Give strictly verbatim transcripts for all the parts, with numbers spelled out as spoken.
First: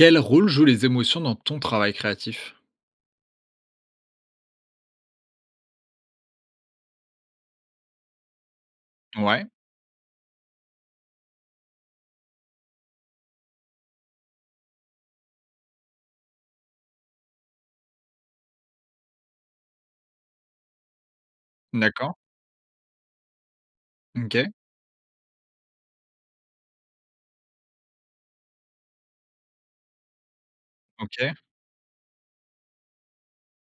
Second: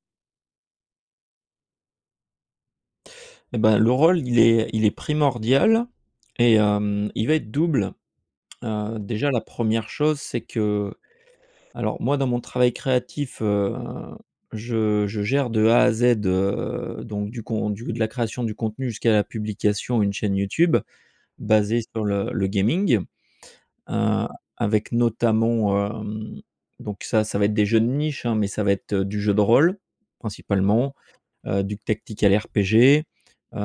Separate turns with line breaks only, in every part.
Quel rôle jouent les émotions dans ton travail créatif?
Et bah, le rôle il est il est primordial et hem, il va être double. Heu, déjà la
Ouais.
première chose c'est que alors moi, dans mon travail créatif heu, je je gère de A à Z heu, donc du con du de la création du contenu jusqu'à la publication et une chaîne YouTube, basée sur
D'accord.
le le gaming. Heu,
OK.
avec notamment heu, donc ça ça va être des jeux de niche hein, mais ça va être du jeu de rôle, principalement
OK.
heu, du Tactical RPG heu,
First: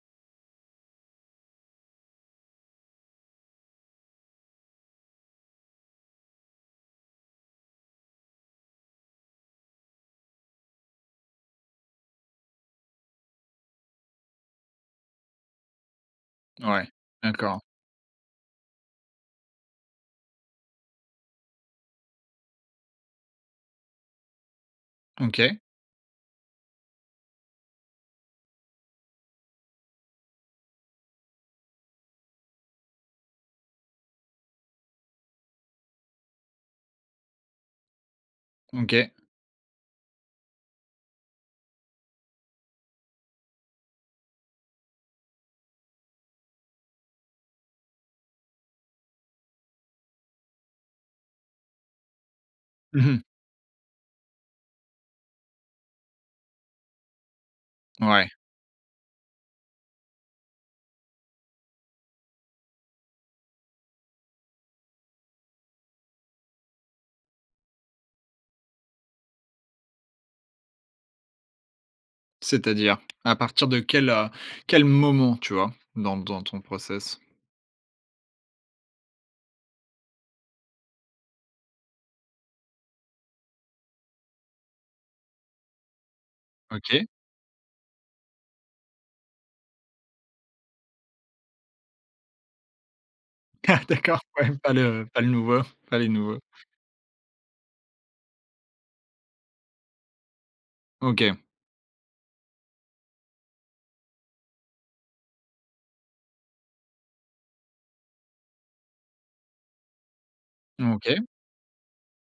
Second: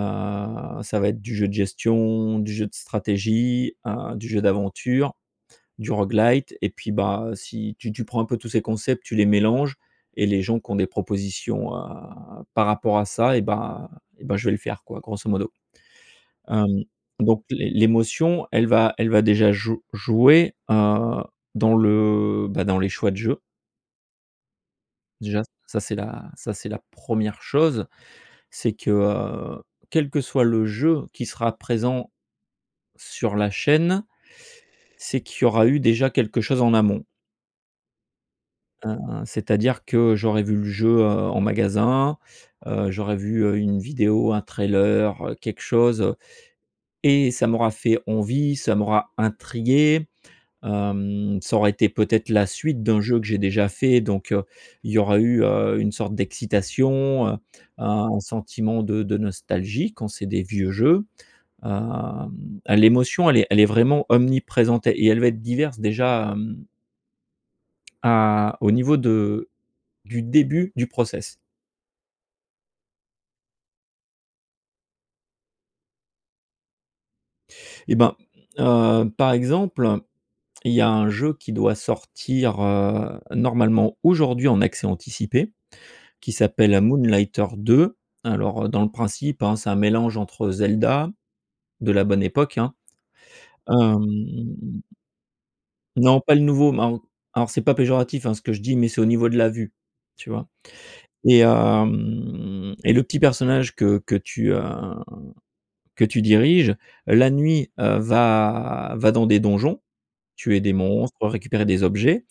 ça va être du jeu de gestion, du jeu de stratégie heu, du jeu d'aventure, du rogue-lite et puis bah, si tu tu prends un peu tous ces concepts, tu les mélanges et les gens qui ont des propositions à par rapport à ça et bah et bah je vais le faire quoi, grosso modo. Hem,
Ouais,
donc
d'accord.
l'é l'émotion elle va elle va déjà jou jouer heu, dans le bah, dans les choix de jeu déjà
OK.
ça c'est la ça c'est la première chose. C'est que heu, quel que soit le jeu qui sera présent sur la chaîne, c'est qu'il y aura eu déjà quelque chose en amont heu,
OK.
c'est-à-dire que j'aurais vu le jeu, heu, en magasin heu, j'aurais vu, heu, une vidéo, un trailer, quelque chose. Et ça m'aura fait envie, ça m'aura intrigué, hem, ça aura été, peut être, la suite d'un
Mmh
jeu
mh.
que j'ai déjà fait. Donc, il y aura eu, heu, une sorte d'excitation, heu, un
Ouais.
sentiment de de nostalgie, quand c'est des vieux jeux. Hem, l'émotion, elle est elle est vraiment omniprésente et elle va être diverses déjà hem à au niveau de du début du process.
C'est-à-dire? À partir de quel heu, quel moment tu vois, dans dans ton process?
Et ben heu, par exemple, il y a un jeu qui doit sortir heu, normalement aujourd'hui en accès anticipé, qui s'appelle
OK.
Moonlighter 2. Alors dans le principe hein, c'est un mélange entre Zelda de la bonne époque hein,
Ah!
hem
D'accord! Ouais, pas le pas le nouveau pas les
Non pas
nouveaux.
le nouveau, ma alors c'est pas péjoratif hein, ce que je dis mais c'est au niveau de la vue, tu vois? Et
OK.
hem et le petit personnage que que tu heu, que tu diriges la nuit heu, va va dans des donjons, tuer des
OK.
monstres, récupérer des objets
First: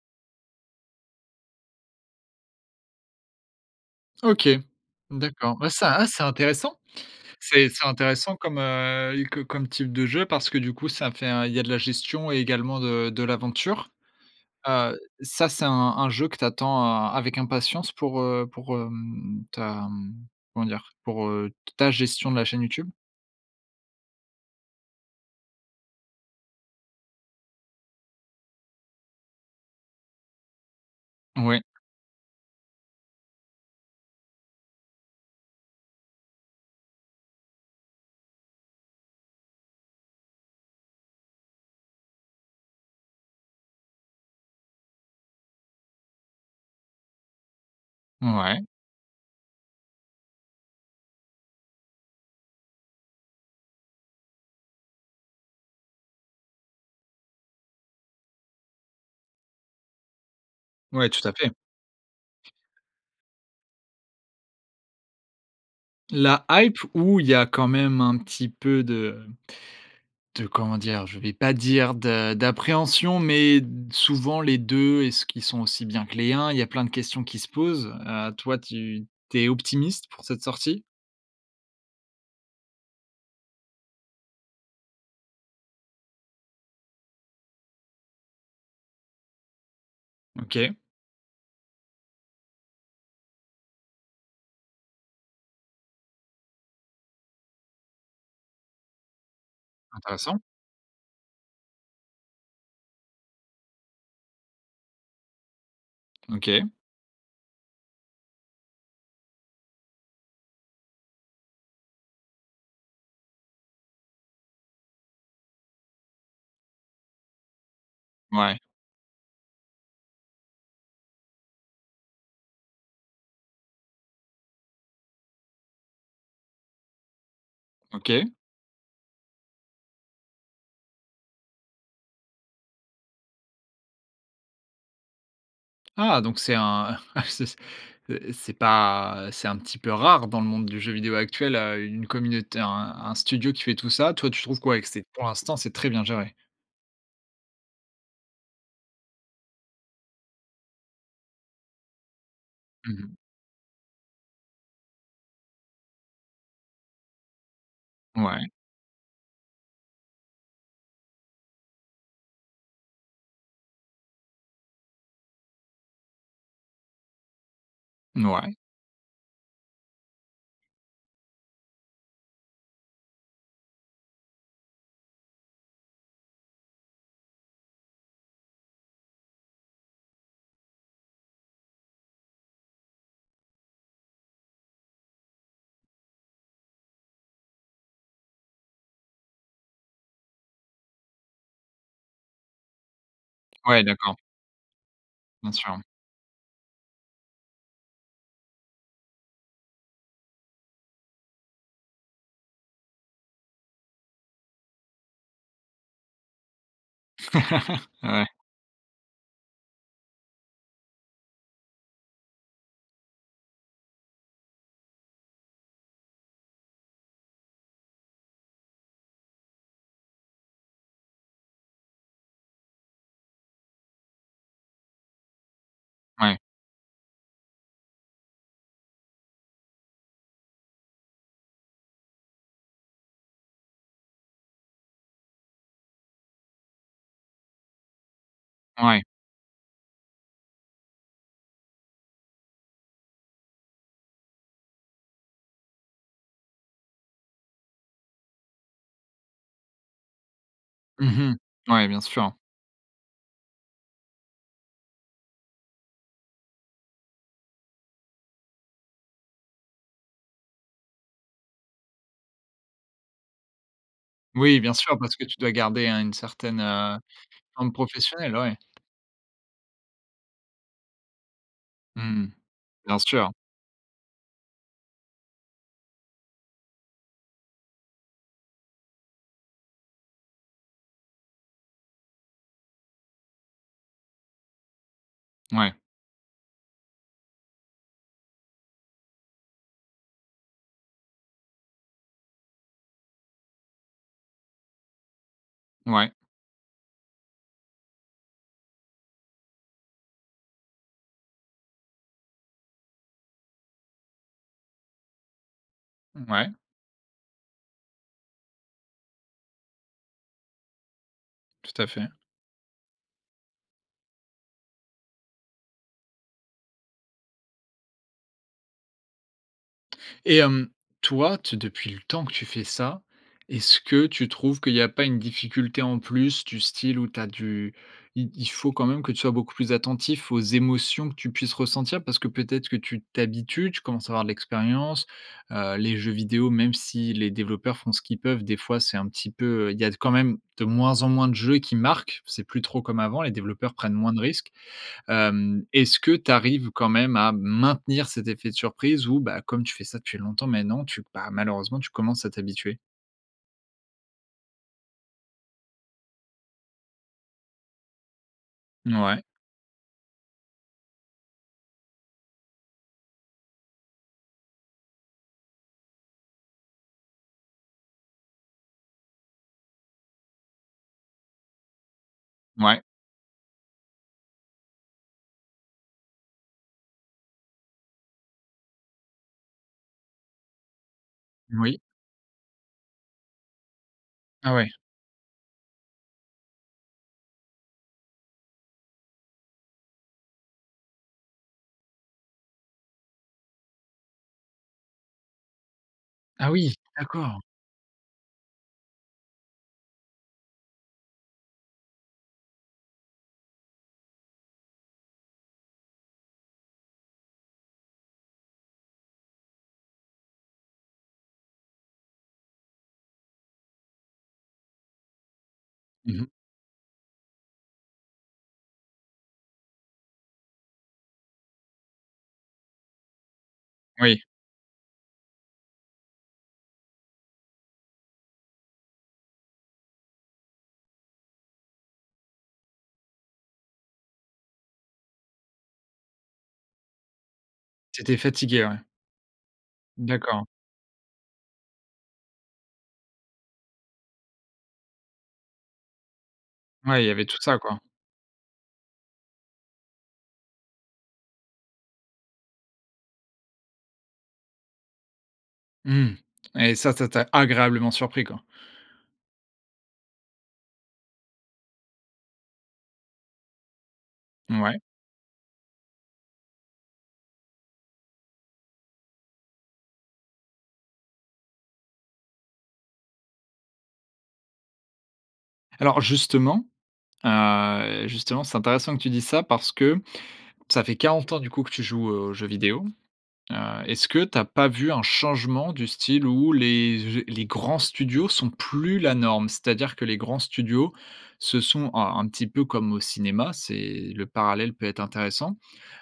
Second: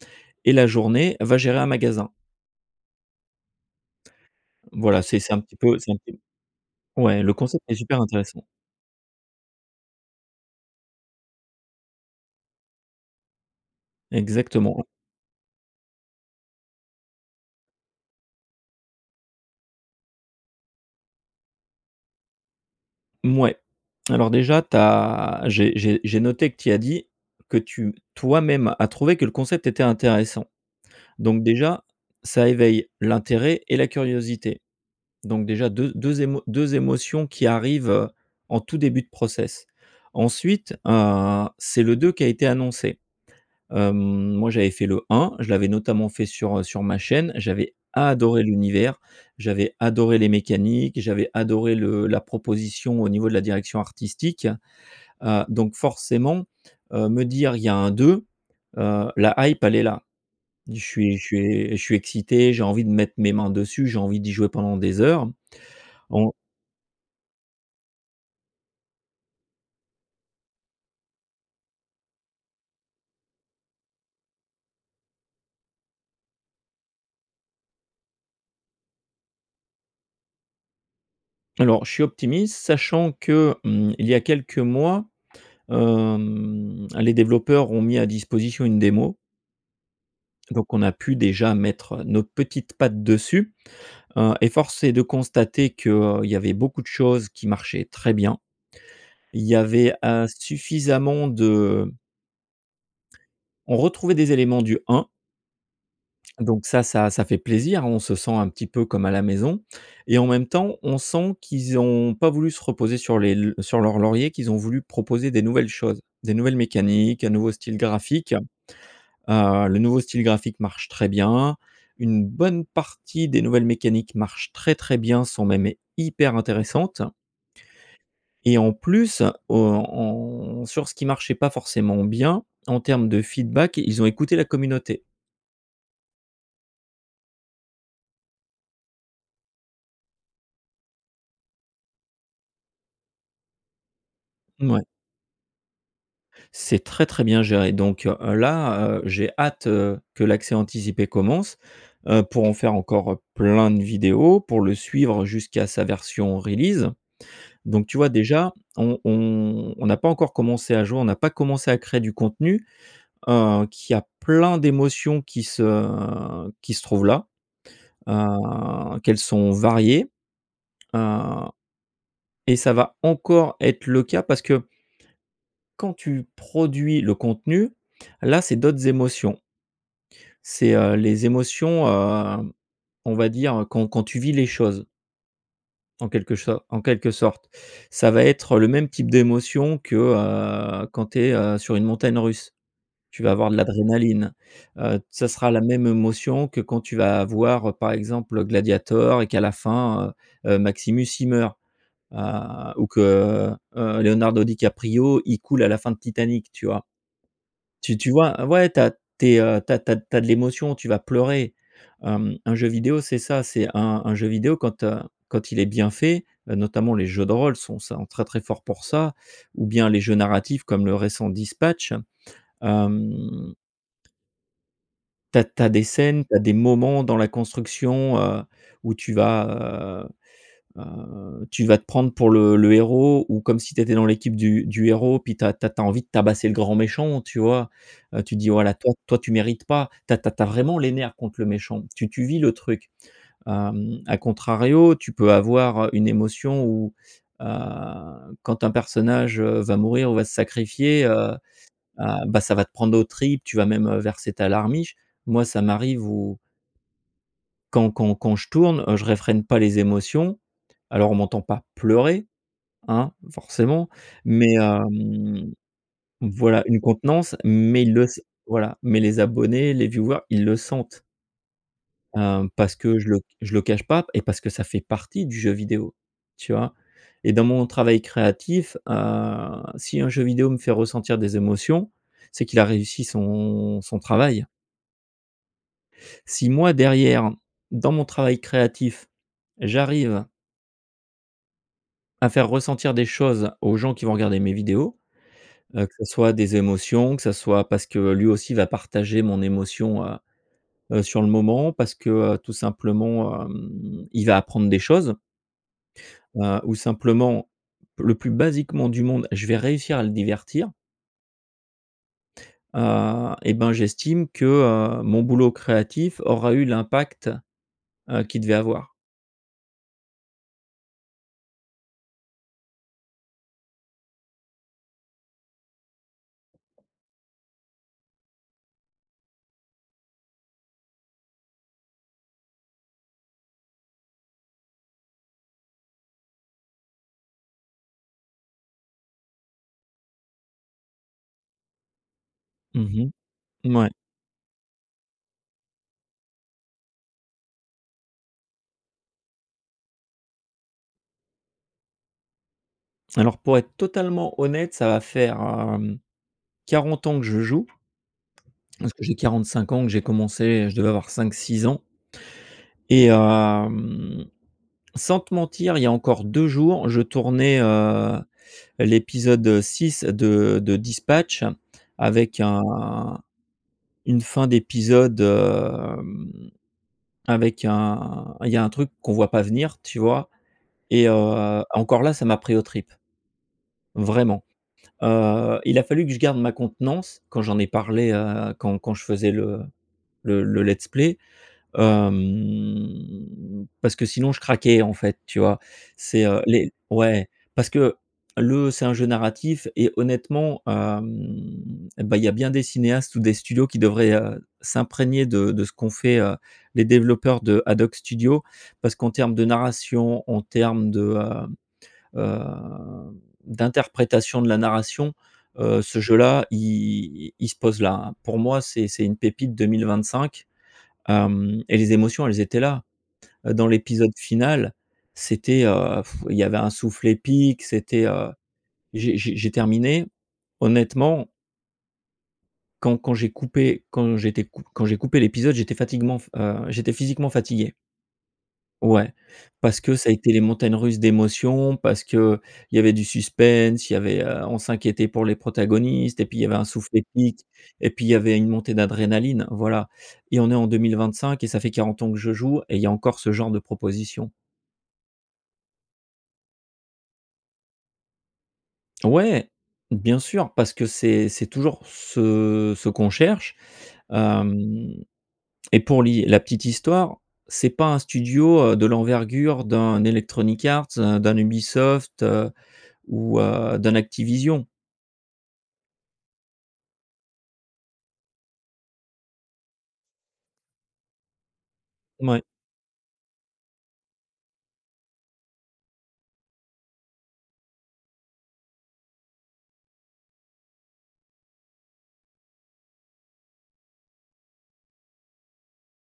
et la journée va gérer un magasin.
OK,
Voilà, c'est c'est un
d'accord.
petit
Ouais
peu c'est
ça
un
à
petit
c'est intéressant,
peu ouais le concept
c'est
est
c'est
super
intéressant
intéressant.
comme heu, co comme type de jeu parce que du coup ça fait un il y a de la gestion et également de de l'aventure.
Exactement, ouais.
Heu, ça c'est un un jeu que tu attends avec impatience pour heu, pour hem, ta comment dire? Pour heu, ta gestion de la chaîne YouTube?
Mouais. Alors déjà tu as j'ai j'ai j'ai noté que tu y as dit que tu toi-même a trouvé que le concept était intéressant. Donc
Oui.
déjà, ça éveille, l'intérêt et la curiosité. Donc déjà deu deux émo deux émotions qui arrivent heu, en tout début de process. Ensuite heu, c'est le deux qui a été annoncé. Hem, moi j'avais fait le un, je l'avais notamment fait sur heu, sur ma chaîne. J'avais adoré
Ouais.
l'univers, j'avais adoré les mécaniques, j'avais adoré le la proposition au niveau de la direction artistique. Heu, donc forcément heu, me dire: «Il y a un deux», heu, la hype elle est là. Je
Ouais,
suis je
tout à
suis
fait.
é je suis excité, j'ai envie de mettre mes mains dessus, j'ai envie d'y jouer pendant des heures, en
La hype ou il y a quand même un petit peu de de comment dire? Je vais pas dire de d'appréhension mais souvent les deux, est-ce qu'ils sont aussi bien que les un? Il y a plein de questions qui se posent. Heu, toi tu tu es optimiste pour cette sortie?
Alors je suis optimiste sachant que, mmh, il y a quelques mois, hem, les développeurs ont mis à disposition une démo.
OK.
Donc on a pu déjà mettre nos petites pattes dessus, heu, et force est de constater qu'il y avait beaucoup de choses qui marchaient très bien. Il y avait, heu,
Intéressant.
suffisamment de on retrouvait des éléments du un
OK.
donc ça ça ça fait plaisir, on se sent un petit peu comme à la maison. Et en même temps, on sent qu'ils ont pas voulu se reposer sur les sur leurs lauriers, qu'ils ont voulu proposer des nouvelles choses, des nouvelles mécaniques, un nouveau style graphique.
Ouais.
Heu, le nouveau style graphique marche très bien. Une bonne partie des nouvelles mécaniques marchent très, très bien, sont même hyper intéressantes
OK.
et en plus o on sur ce qui marchait pas forcément bien, en termes de feedback, ils ont écouté la communauté.
Ah! Donc c'est un ah c'est c'est pas, c'est un petit peu rare dans le monde du jeu vidéo actuel heu. Une communauté un un studio qui fait tout ça. Toi, tu trouves que, ouais,
Mouais.
c'est, pour l'instant, c'est très bien géré?
C'est très, très bien géré donc, heu, là j'ai hâte heu, que l'accès anticipé commence, heu, pour en faire
Mmh mh.
encore plein de vidéos, pour le suivre jusqu'à sa version release. Donc tu vois
Ouais.
déjà on on on n'a pas encore commencé à jouer, on n'a pas commencé à créer du contenu, heu, qu'il y a plein d'émotions qui se qui se trouvent là.
Ouais.
Heu, qu'elles sont variées heu, et ça va encore être le cas parce que quand tu produis le contenu, là c'est d'autres émotions c'est heu, les émotions, heu, on va dire heu, quand quand tu vis les choses en quelque cho en quelque sorte. Ça va être le même type d'émotion que, heu, quand tu es, heu, sur une montagne russe. Tu vas avoir de
Ouais, d'accord.
l'adrénaline, heu, ça sera
Bien
la
sûr, oui.
même émotion que quand tu vas voir, par exemple, Gladiator et qu'à la fin, heu, Maximus il meurt, heu, ou que, heu, heu, Leonardo Di Caprio il coule à la fin de Titanic, tu vois? Tu tu
Ouais.
vois? Ouais tu as tu es tu as tu as tu as de l'émotion, tu vas pleurer. Hem, un jeu vidéo c'est ça, c'est un un jeu vidéo quand, heu, quand il est bien fait, notamment les jeux de rôle, sont sa très, très forts pour ça. Ou bien, les jeux narratifs comme le récent Dispatch hem tu as tu as des scènes, tu
Ouais.
as des moments dans la construction heu, où tu vas, heu, heu, tu vas te prendre pour le le héros ou comme si tu étais dans l'équipe du du héros puis tu as tu as envie de tabasser le grand méchant, tu vois? Tu dis: «Voilà toi
Ouais.
toi tu mérites pas», tu as tu as vraiment les nerfs contre le méchant, tu tu vis le truc. Hem, à contrario, tu peux avoir, heu, une émotion ou, heu, quand un personnage, heu, va mourir ou va se sacrifier heu,
Mmh mh, ouais, bien
heu,
sûr.
bah ça va te prendre aux tripes, tu vas même, heu, verser ta larmiche. Moi ça m'arrive où quand quand quand je tourne, heu, je réfrène pas les émotions, alors on m'entend pas pleurer, hein, forcément, mais
Oui, bien sûr, parce que tu
hem
dois garder un une certaine
Voilà, une
heu,
contenance
forme
mais il le sai
professionnelle oui.
voilà mais les abonnés, les viewers ils le sentent
Mmh mh,
hem, parce
bien
que je le
sûr.
je le cache pas et parce que ça fait partie du jeu vidéo, tu vois? Et dans mon travail créatif, heu, si un jeu vidéo me fait ressentir des émotions, c'est qu'il a réussi son son travail
Ouais.
si moi derrière, dans mon travail créatif, j'arrive à faire ressentir des choses, aux gens qui vont regarder mes vidéos, heu, que ce
Ouais.
soit des émotions, que ce soit parce que lui aussi va partager mon émotion, heu, heu, sur le moment, parce que, tout simplement, heu, il va apprendre des choses
Ouais.
heu, ou simplement, le plus basiquement du monde, je vais réussir à le divertir
Tout à fait.
heu et ben j'estime que, heu, mon boulot créatif aura eu l'impact heu, qu'il devait avoir.
Et hem, toi, t depuis le temps que tu fais ça, est-ce que tu trouves qu'il y a pas une difficulté en plus? Du style où tu as du i il faut quand même que tu sois beaucoup plus attentif aux émotions que tu puisses ressentir, parce que peut-être que tu t'habitues, tu commences à avoir de l'expérience. Heu, les jeux vidéos, même si les développeurs font ce qu'ils peuvent, des fois c'est un petit peu, heu, il y a quand même, de moins en moins, de jeux qui marquent. C'est plus trop
Mmh
comme
mh.
avant, les développeurs
Mouais.
prennent moins de risques. Hem, est-ce que tu arrives quand même à maintenir cet effet de surprise, ou, bah, comme tu fais ça depuis longtemps maintenant, tu, bah, malheureusement tu commences à t'habituer?
Alors pour être totalement honnête ça va faire, hem, quarante ans que je joue. Parce que j'ai
Ouais.
quarante-cinq ans et que j'ai commencé, je devais avoir cinq-six ans. Et, hem, sans te mentir, il y a encore deux jours, je tournais, heu, l'épisode six de de Dispatch avec
Ouais.
un une fin d'épisode, hem, avec un il y a un truc qu'on voit pas venir, tu vois? Et, heu,
Oui.
encore là ça m'a pris aux tripes. Vraiment,
Ah ouais.
heu, il a fallu que je garde ma contenance quand j'en ai parlé, heu, quand quand je faisais le le le let's play, hem, parce que sinon je craquais, en fait, tu vois? C'est, heu
Ah
les
oui,
ouais.
d'accord!
Parce que, le c'est un jeu narratif et honnêtement, hem, bah, il y a bien des cinéastes ou des studios qui devraient, heu, s'imprégner de de ce qu'ont fait, heu, les développeurs de AdHoc Studio. Parce qu'en terme de narration, en terme de, heu, heu, d'interprétation de la narration, heu, ce
Mmh mh.
jeu-là, i il se pose là, hein. Pour moi, c'est c'est une pépite deux mille vingt-cinq, hem, et les émotions, elles étaient là. Dans l'épisode
Oui.
final, c'était, heu, il y avait un souffle épique c'était, heu, j'ai j'ai j'ai terminé, honnêtement quand quand j'ai coupé, quand j'étais cou quand j'ai coupé l'épisode j'étais fatiguement heu, j'étais physiquement fatigué.
Tu étais fatigué, ouais.
Ouais. Parce que ça a été les
D'accord.
montagnes russes d'émotion, parce qu'il y avait du suspense, il y avait, heu, on s'inquiétait pour les protagonistes, et puis il y avait un souffle
Ouais, il y avait tout
épique
ça quoi.
et puis il y avait une montée d'adrénaline. Voilà, et on est en deux mille vingt-cinq et ça fait quarante ans que je joue, et il y a encore ce genre de proposition.
Mmh. Et ça, ça t'as agréablement surpris, quoi.
Ouais! Bien sûr. Parce que c'est c'est toujours ce ce qu'on cherche,
Mouais.
hem, et pour li, la petite histoire, c'est pas un studio, heu, de l'envergure d'un Electronic Arts, heu, d'un Ubisoft, heu, ou, heu, d'un Activision.
Alors justement, heu, justement c'est intéressant que tu dises ça parce que, ça fait quarante ans, du coup, que tu joues aux
Mouais.
jeux vidéo. Heu, est-ce que tu as pas vu un changement du style où les les grands studios sont plus la norme? C'est-à-dire que les grands studios se sont alors, un petit peu comme au cinéma, c'est le parallèle peut être intéressant.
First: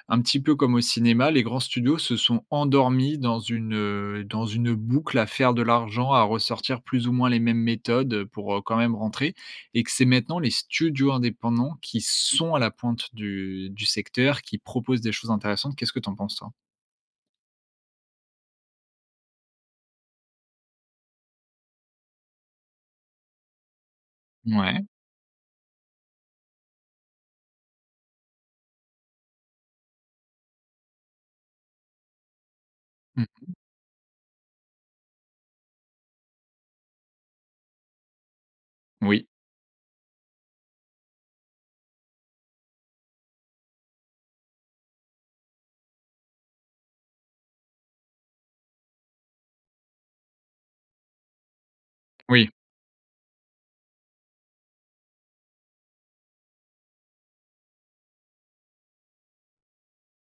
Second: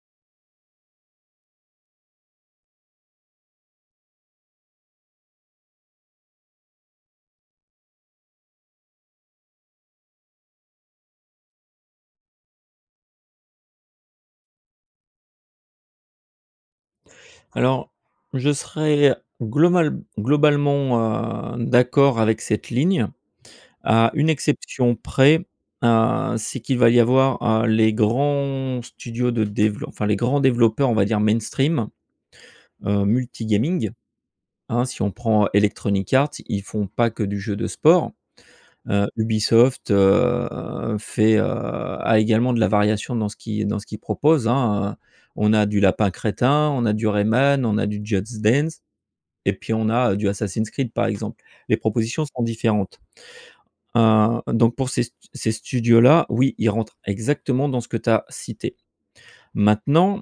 Un petit peu comme au cinéma, les grands studios se sont endormis dans une, heu, dans une boucle à faire de l'argent, à ressortir plus ou moins les mêmes méthodes, pour, heu, quand même rentrer et que c'est maintenant les studios indépendants qui sont à la pointe du du secteur, qui proposent des choses intéressantes, qu'est-ce que tu en penses toi?
Alors, je serais global globalement, heu, d'accord avec cette ligne. À une
Mouais.
exception près, heu, c'est qu'il va y avoir, heu, les grands studios de develo enfin les grands développeurs on va dire mainstream. Heu,
Mmh mh.
multi-gaming, hein, si on prend Electronic Arts, ils font pas que du jeu de sport. Heu,
Oui.
Ubisoft, heu, fait, heu a également de la variation dans ce qui dans ce qu'il propose, hein, heu, on a du Lapins Crétins, on a du Rayman, on a du Just Dance et puis on a du Assassin's Creed par exemple. Les propositions sont
Oui.
différentes. Hein, donc pour ces st ces studios là, oui, ils rentrent exactement dans ce que tu as cité. Maintenant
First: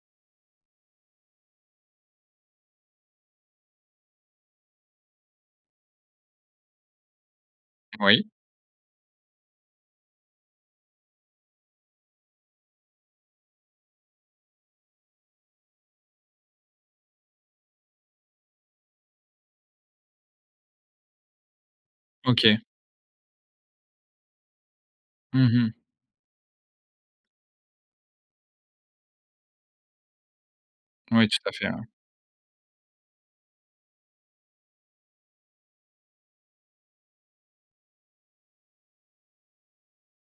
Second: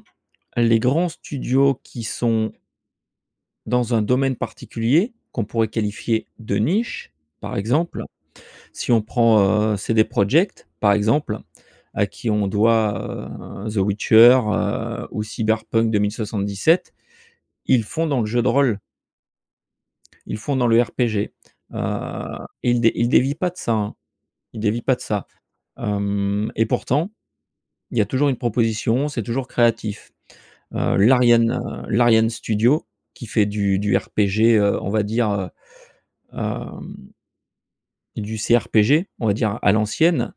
les grands studios qui sont dans un domaine particulier, qu'on pourrait qualifier de niche, par exemple.
Oui.
Si on prend, heu, CD Project, par exemple, à qui on doit, heu, The Witcher, heu, ou Cyberpunk deux mille soixante-dix-sept. Ils font dans le jeu de rôle. Ils font dans le RPG, heu,
OK.
ils dé ils dévient pas de ça, hein, ils dévient pas de ça.
Mmh mh.
Hem, et pourtant il y a toujours une proposition, c'est toujours créatif. Heu,
Oui, tout
l'Ariane,
à fait, ouais.
heu, l'Ariane Studio qui fait du du RPG. Heu, on va dire, heu, hem du CRPG, on va dire, à l'ancienne,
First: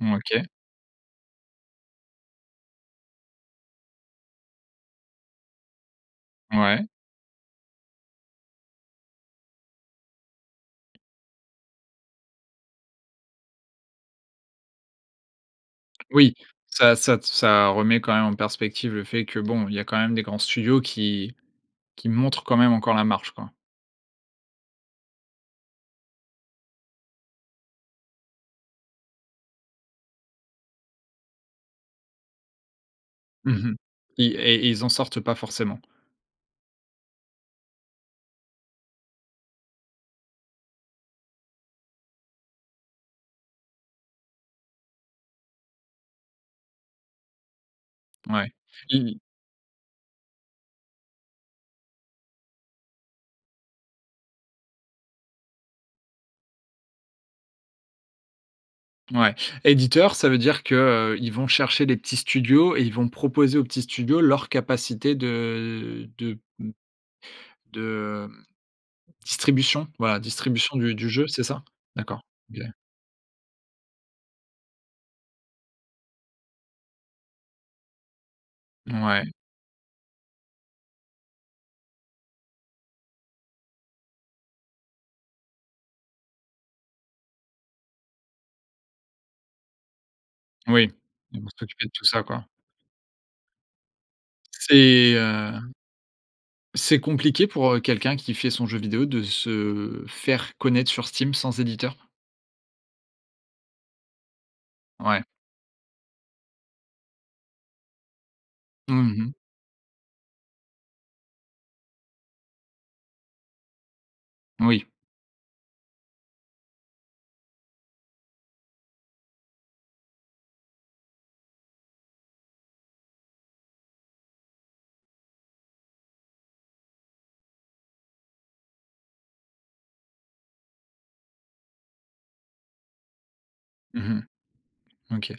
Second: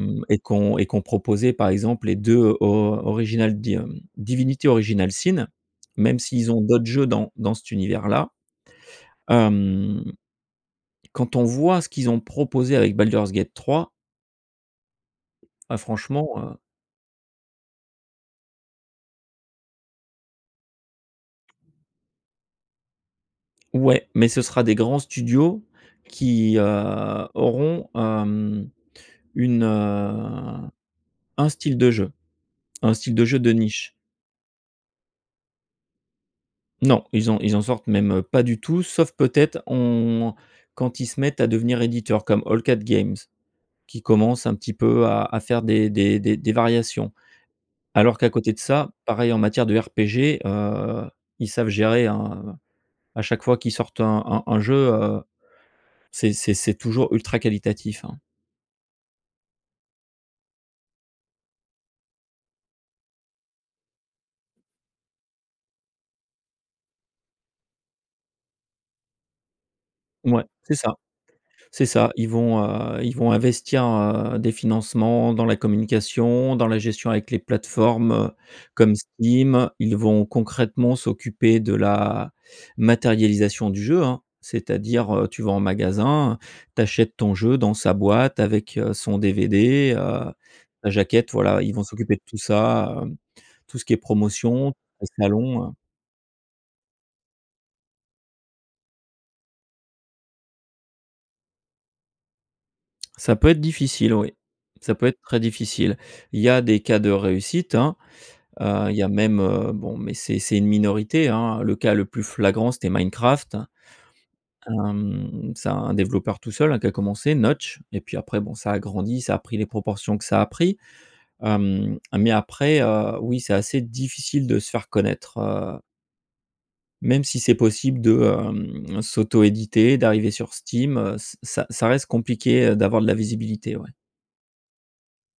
Mmh,
et
OK.
qu'on et qu'on proposait, par exemple, les deux or original D hem, Divinity Original Sin, même s'ils ont d'autres
Ouais.
jeux dans dans cet univers là. Hem, quand on voit ce qu'ils ont proposé avec Baldur's Gate trois bah, franchement,
Oui,
heu.
ça ça ça remet quand même en perspective le fait que bon, il y a quand même des grands studios qui qui montrent quand même encore la marche quoi.
Ouais, mais ce sera des grands studios qui, heu, auront, hem, une, heu, un style de jeu. Un style de jeu de
Mmh mh.
niche.
Et i et ils en sortent pas forcément.
Non. Ils en ils en sortent même pas du tout, sauf peut-être, on quand ils se mettent à devenir éditeur comme All Cat Games qui commence un petit peu à à faire des des des variations. Alors qu'à
Ouais,
côté de ça,
mmh mh.
pareil, en matière de RPG. Heu, ils savent gérer, hein, heu, à chaque fois qu'ils sortent un un un jeu, heu, c'est c'est c'est toujours ultra qualitatif, hein.
Mouais, éditeur ça veut dire que, heu, ils vont chercher les petits studios, et ils vont proposer aux petits studios leur capacité de de m de, hem, distribution, voilà
Mouais, c'est
distribution du
ça,
du jeu, c'est ça?
c'est ça.
D'accord,
Ils
OK.
vont, heu, ils vont investir, heu, des financements dans la communication, dans la gestion avec les plateformes, heu, comme
Ouais.
Steam, ils vont concrètement s'occuper de la matérialisation du jeu, hein. C'est-à-dire, heu, tu vas en magasin, tu achètes ton jeu dans sa boîte avec, heu, son DVD. Heu,
Oui,
la jaquette,
ils vont
voilà, ils vont
s'occuper de tout
s'occuper
ça
de tout
quoi.
ça, hem, tout ce qui est promotion, tout ce
C'est
qui est salon,
heu
heu.
c'est compliqué pour, heu, quelqu'un qui fait son jeu vidéo de se faire connaître sur Steam, sans éditeur?
Ça peut être difficile oui, ça peut être
Ouais.
très difficile. Il y a des cas de réussite, hein. Heu, il y a
Mmh mh.
même, heu, bon, mais c'est c'est une minorité, hein, le cas le plus flagrant c'était Minecraft, hein.
Oui.
Hem, c'est un développeur tout seul, hein, qui a commencé, Notch, et puis après bon, ça a grandi, ça a pris les proportions que ça a pris. Hem, mais après, heu, oui c'est assez difficile de se faire connaître, heu même si c'est possible de, hem, s'autoéditer. D'arriver sur Steam, heu, ça ça reste compliqué, heu, d'avoir de la visibilité, ouais.
Mmh mh. OK.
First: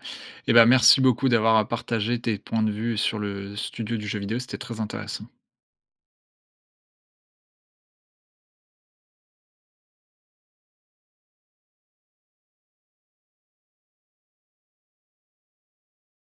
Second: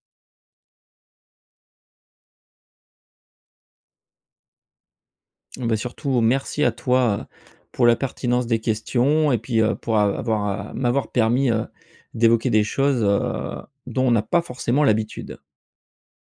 Et bah, merci beaucoup d'avoir partager tes points de vue sur le studio du jeu vidéo, c'était très intéressant.
Beh, surtout merci à toi pour la pertinence des questions et puis, heu, pour av avoir m'avoir permis, heu, d'évoquer des choses, heu, dont on n'a pas forcément l'habitude.